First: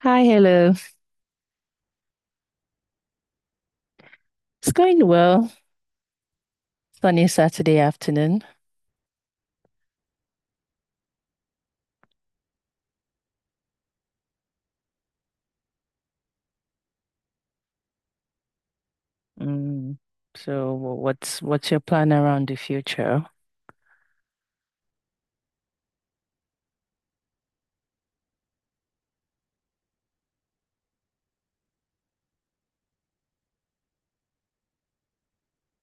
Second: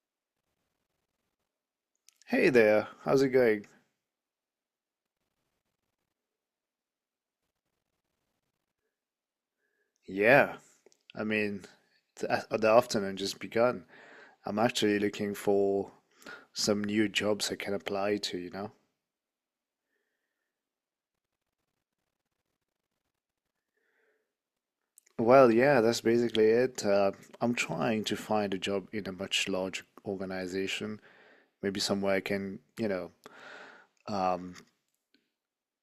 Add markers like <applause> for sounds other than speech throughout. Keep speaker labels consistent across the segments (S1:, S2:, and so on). S1: Hi, hello.
S2: Hey there, how's it going?
S1: It's going well. Sunny Saturday afternoon.
S2: Yeah, I mean, the afternoon just begun. I'm actually looking for some new jobs I can apply to, you know?
S1: Mm. So what's your plan around the future?
S2: Well, yeah, that's basically it. I'm trying to find a job in a much larger organization, maybe somewhere I can, you know, um,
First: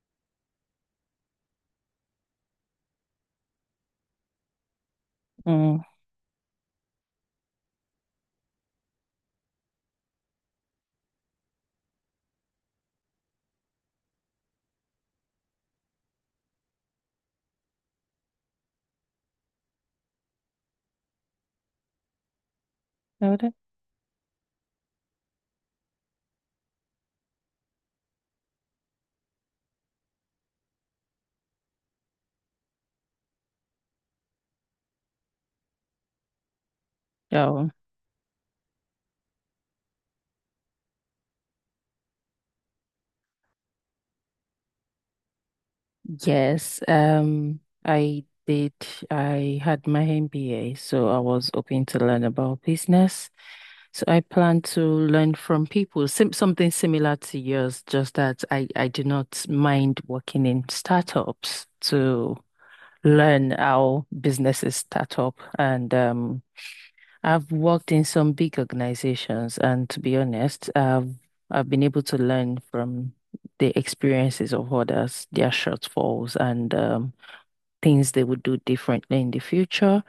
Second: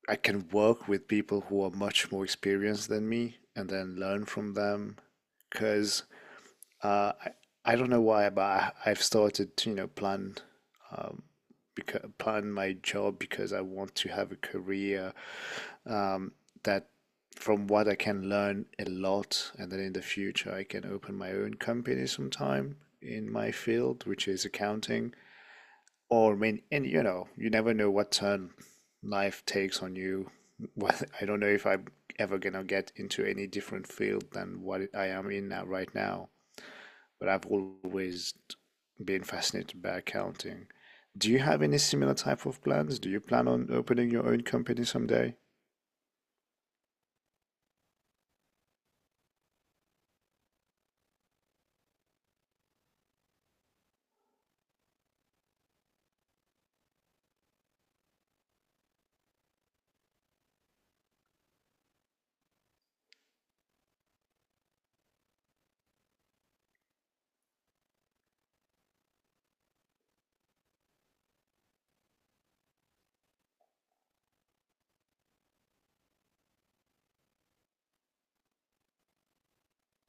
S2: I can work with people who are much more experienced than me and then learn from them.
S1: Mm,
S2: Because Uh, I, I don't know why, but I've started to, you know, plan, um, because, plan my job because I want to have a career that from what I can learn a lot, and then in the future I can open my own company sometime
S1: how
S2: in my
S1: would
S2: field, which is accounting. Or I mean, and you know, you never know what turn life takes on you. <laughs> Well, I don't know if I'm ever gonna get into any different field than what I am in now right now, but I've
S1: Oh,
S2: always been fascinated by accounting. Do you have any similar type of plans? Do you plan on opening your own company someday?
S1: yes. I did. I had my MBA, so I was open to learn about business. So I plan to learn from people, sim something similar to yours, just that I do not mind working in startups to learn how businesses start up. And I've worked in some big organizations, and to be honest, I've been able to learn from the experiences of others, their shortfalls, and things they would do differently in the future.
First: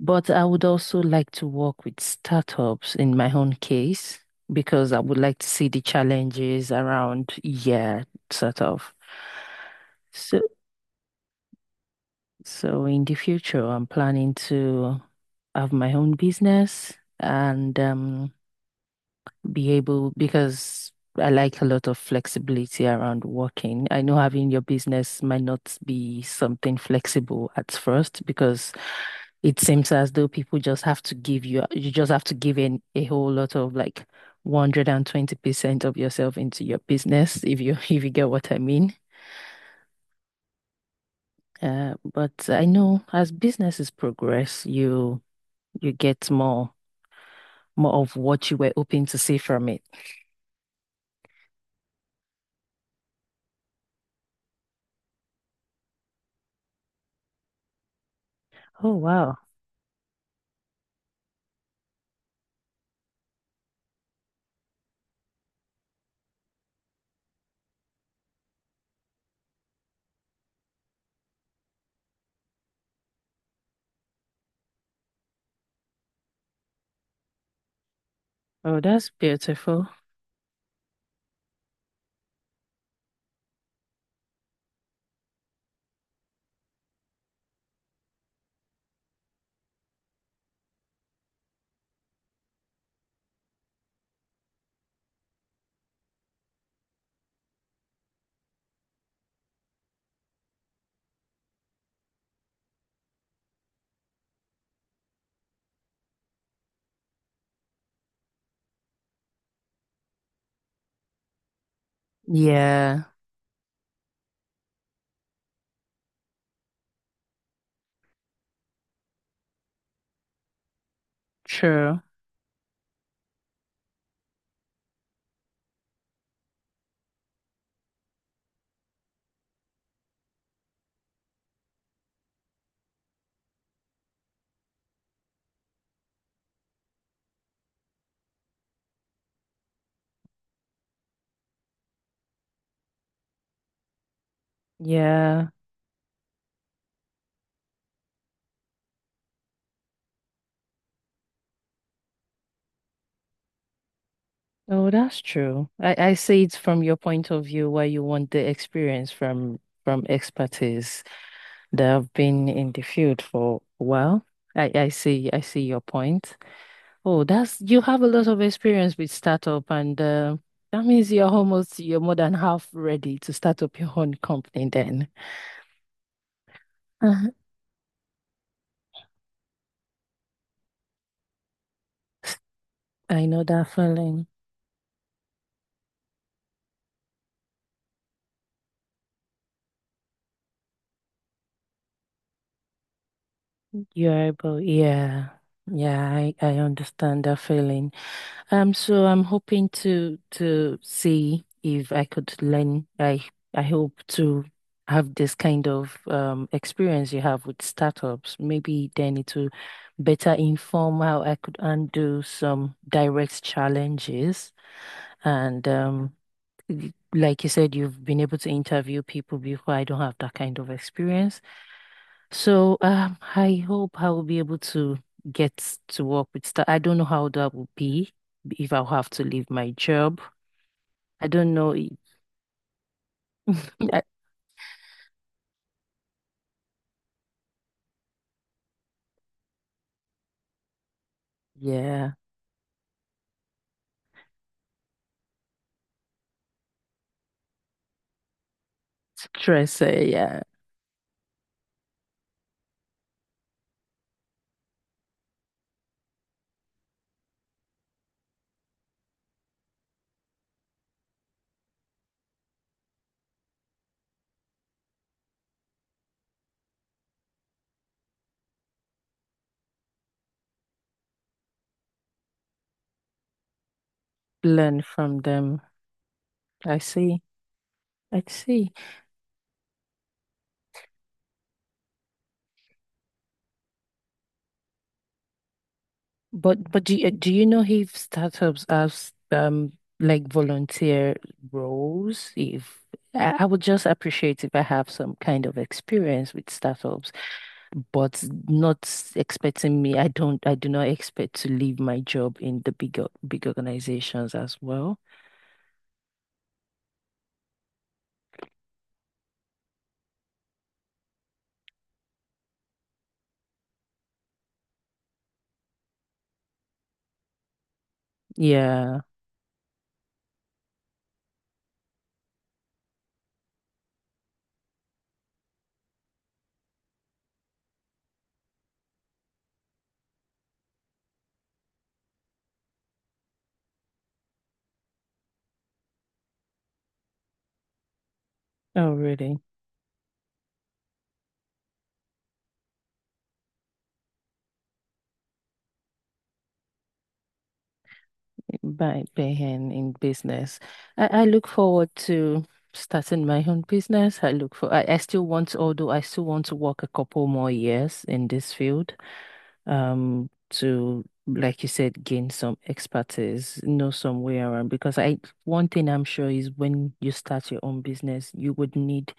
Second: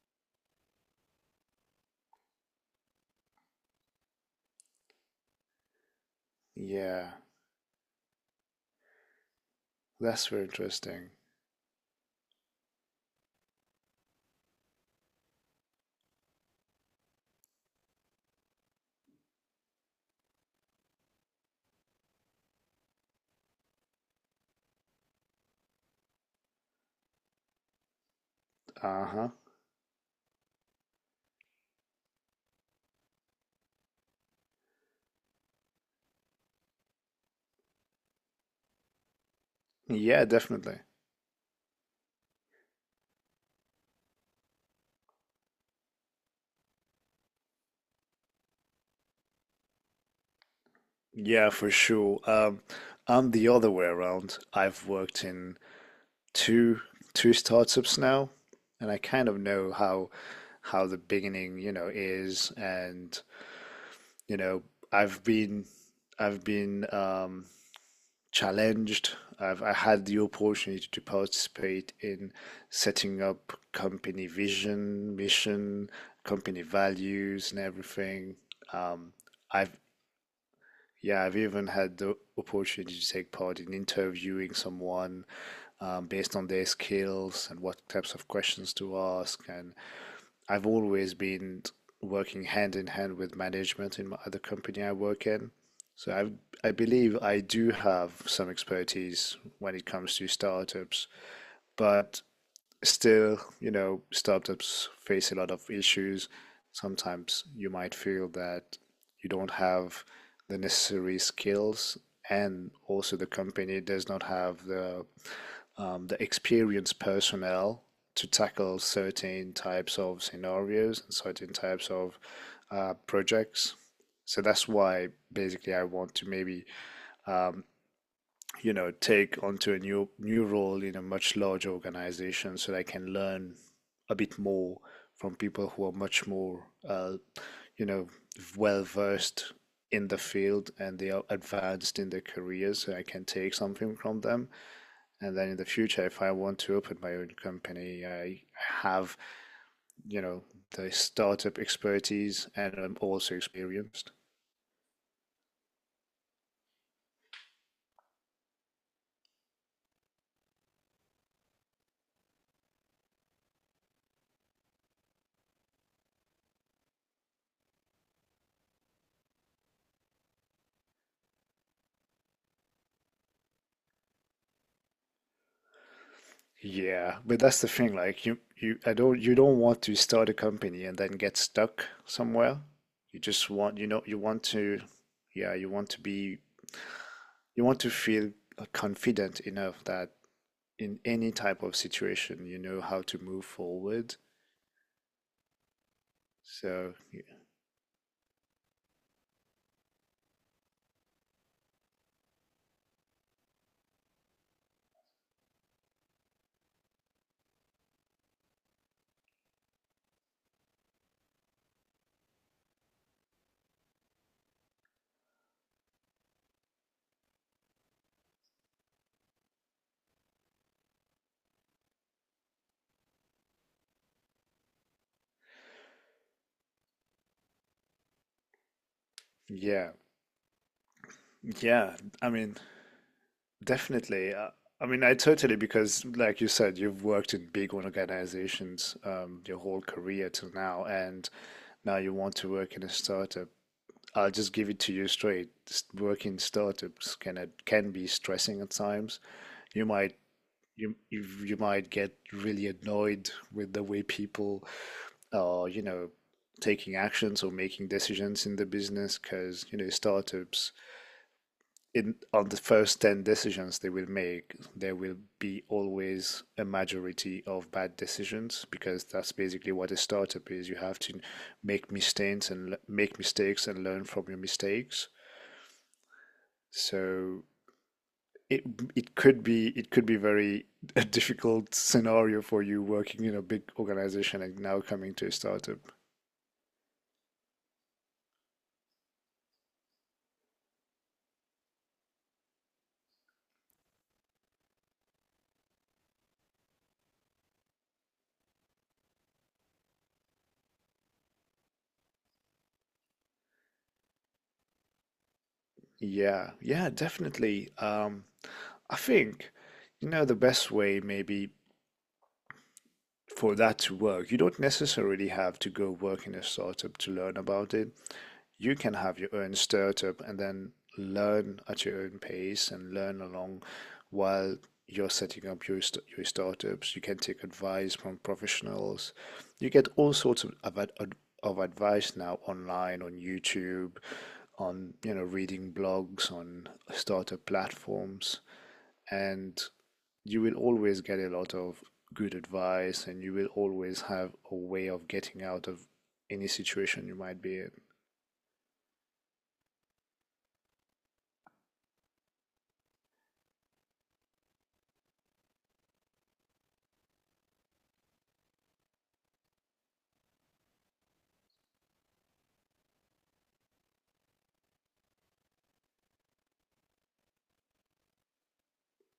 S1: But I would also like to work with startups in my own case because I would like to see the challenges
S2: Yeah,
S1: around, yeah, sort of.
S2: that's
S1: So,
S2: very interesting.
S1: so, in the future, I'm planning to have my own business and be able because I like a lot of flexibility around working. I know having your business might not be something flexible at first because
S2: Uh-huh.
S1: it seems as though people just have to give you, you just have to give in a whole lot of like 120% of yourself into your business, if you <laughs> if you get what I mean.
S2: Yeah, definitely.
S1: But I know as businesses progress, you get more of what you were hoping to see from it.
S2: Yeah, for sure. I'm the other way around. I've worked in two two startups now, and
S1: Oh
S2: I kind
S1: wow.
S2: of know how the beginning, you know, is and you know, I've been I've been challenged. I had the opportunity to participate in setting up company vision, mission, company values, and everything.
S1: Oh, that's
S2: Um, I've
S1: beautiful.
S2: yeah, I've even had the opportunity to take part in interviewing someone, based on their skills and what types of questions to ask, and I've always been working hand in hand with management in my, other company I work in. So I believe I do have some expertise when it comes to startups, but still, you know, startups face a lot of issues. Sometimes you might feel that you don't have the necessary skills, and
S1: Yeah,
S2: also the company does not have the experienced personnel to tackle certain types of scenarios and certain types
S1: true.
S2: of projects. So that's why basically I want to maybe, um, you know, take onto a new role in a much larger organization so that I can learn a bit more from people who are much more, you know, well versed in the field, and they are advanced in their careers so I can take something from them. And
S1: Yeah.
S2: then in the future, if I want to open my own company, I have, you know, the startup expertise, and I'm also experienced.
S1: Oh, that's true. I see it from your point of view where you want the experience from expertise. They have been in the field for a while. I see your point. Oh, that's you have a lot of experience with startup, and that means you're more than half ready to start up your own company then. <laughs>
S2: Yeah,
S1: uh
S2: but that's the thing. Like I don't, you don't want to start a company and then get stuck somewhere. You
S1: I know
S2: just
S1: that
S2: want, you know, you
S1: feeling.
S2: want to, yeah, you want to be, you want to feel confident enough that in any type of situation, you know how to move forward.
S1: You're able, yeah, yeah, I
S2: So y-
S1: understand that feeling. So I'm hoping to see if I could learn. I hope to have this kind of experience you have with startups. Maybe then it will better inform how I could undo some direct challenges. And like you said, you've been able to interview people before. I don't have that kind of experience. I hope I will be able to get to work with that. I don't know how that will be if I'll have to leave my
S2: yeah,
S1: job. I don't know.
S2: yeah. I mean,
S1: <laughs> I-
S2: definitely. I mean, I totally because, like you said, you've worked in big organizations, your whole career till now, and now
S1: Yeah,
S2: you want to work in a startup. I'll just give it to you straight. Working startups can be stressing at times.
S1: stress.
S2: You might
S1: Yeah,
S2: you might get really annoyed with the way people are, you know, taking actions or making decisions in the business because, you know, startups in on the first 10 decisions they will make, there will be always a majority of bad decisions because that's basically what a startup is. You have to make mistakes and learn from your
S1: learn
S2: mistakes.
S1: from them. I see.
S2: So
S1: I
S2: it
S1: see.
S2: it could be very <laughs> a difficult scenario for you working in a big organization and now coming to a startup.
S1: But do you know if startups have like volunteer roles? If I would just appreciate if I have some kind of experience with startups, but not expecting me. I do not expect to leave my job in the bigger, big organizations as well.
S2: Yeah, yeah, definitely. I think, you know, the best way maybe for that to work, you don't necessarily have to go work in a startup to learn about it. You can
S1: Yeah.
S2: have your own startup and then learn at your own pace and learn along while you're setting up your startups. You can take advice from professionals. You get all sorts of advice now online on YouTube, on you know reading blogs on startup platforms,
S1: Oh, really?
S2: and you will always get a lot of good advice, and you will always have a way of getting out of any situation you might be in.
S1: By being in business. I look forward to starting my own business. I still want, although I still want to work a couple more years in this field, um, to, like you said, gain some expertise, know some way around. One thing I'm sure is when you start your own business,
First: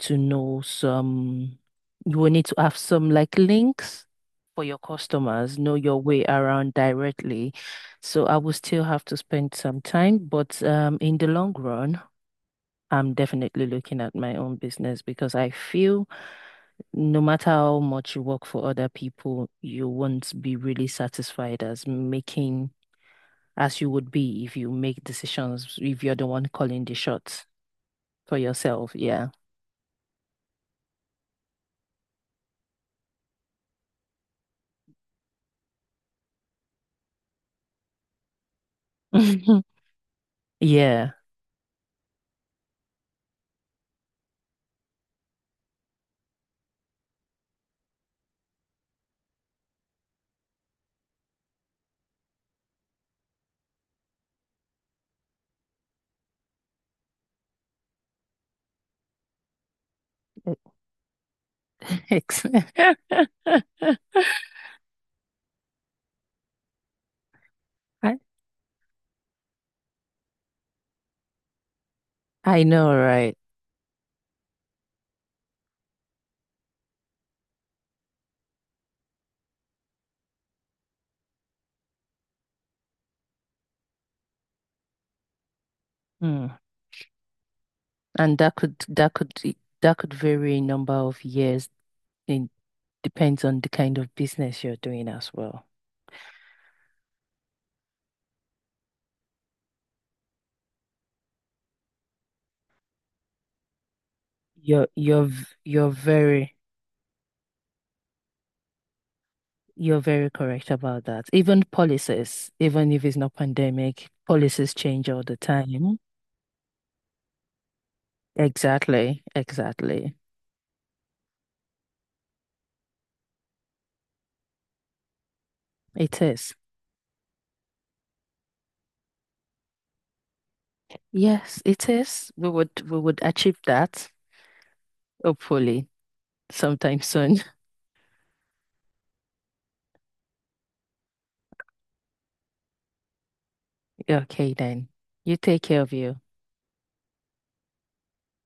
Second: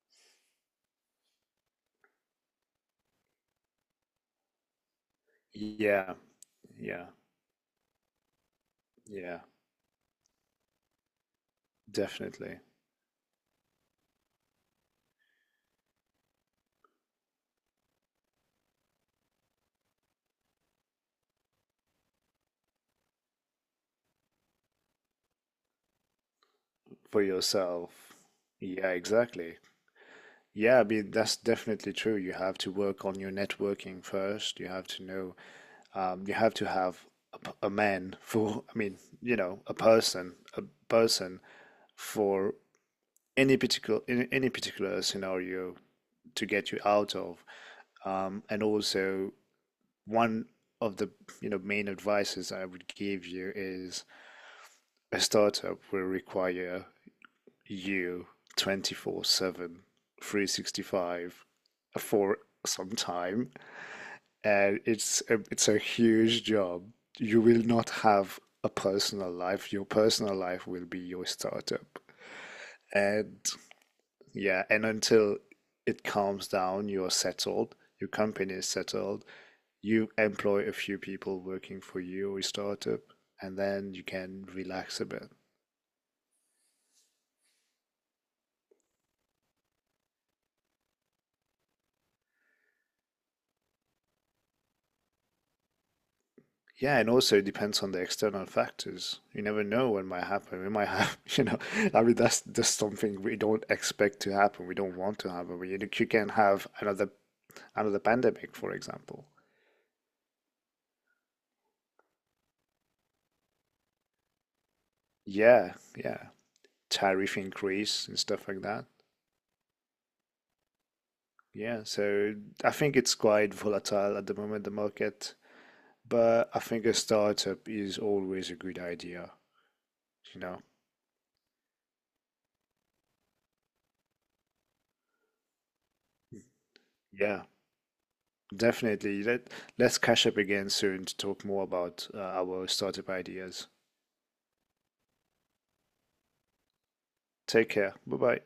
S1: to know some, you will need to have some like links for your customers, know your
S2: Yeah,
S1: way around
S2: yeah,
S1: directly. So I will still have to
S2: yeah,
S1: spend some time, but in the long run,
S2: definitely.
S1: I'm definitely looking at my own business because I feel no matter how much you work for other people, you won't be really satisfied as you would be if you make decisions, if you're the one calling the
S2: For
S1: shots
S2: yourself.
S1: for
S2: Yeah,
S1: yourself. Yeah.
S2: exactly. Yeah, I mean, that's definitely true. You have to work on your networking first. You have to know, you have to have a man for, I mean, you know,
S1: <laughs>
S2: a
S1: Yeah.
S2: person for any particular in any particular scenario to get you out of. And also, one of the you know main advices I would give you is a startup will require you 24/7, 365
S1: <laughs>
S2: for
S1: Ex-
S2: some time, and it's it's a huge job. You will not
S1: <laughs> I,
S2: have a personal life. Your personal life will be your startup.
S1: I know, right?
S2: And yeah, and until it calms down, you're settled, your company is settled, you employ a few people working for you or your startup, and then you can relax a bit.
S1: Mm. And that could vary in number of years. It depends on the kind of business you're doing as well.
S2: Yeah, and also it depends on the external factors. You never know what might happen. We might <laughs> have, you know, I mean, that's just something we don't expect to happen. We
S1: You're
S2: don't want
S1: you're
S2: to
S1: v-
S2: happen. We, you
S1: you're
S2: can
S1: very
S2: have another pandemic, for example.
S1: you're very correct about that. Even policies, even if it's not pandemic, policies change all the
S2: Yeah,
S1: time.
S2: yeah. Tariff increase and stuff like that.
S1: Exactly, exactly.
S2: Yeah, so I think it's quite volatile at the moment, the market,
S1: It
S2: but
S1: is.
S2: I think a startup is always a good idea. You know,
S1: Yes, it is. We would achieve that, hopefully, sometime soon.
S2: yeah,
S1: <laughs>
S2: definitely. Let's catch up again soon to talk more about our startup ideas.
S1: Okay then. You take care of you.
S2: Take care. Bye bye.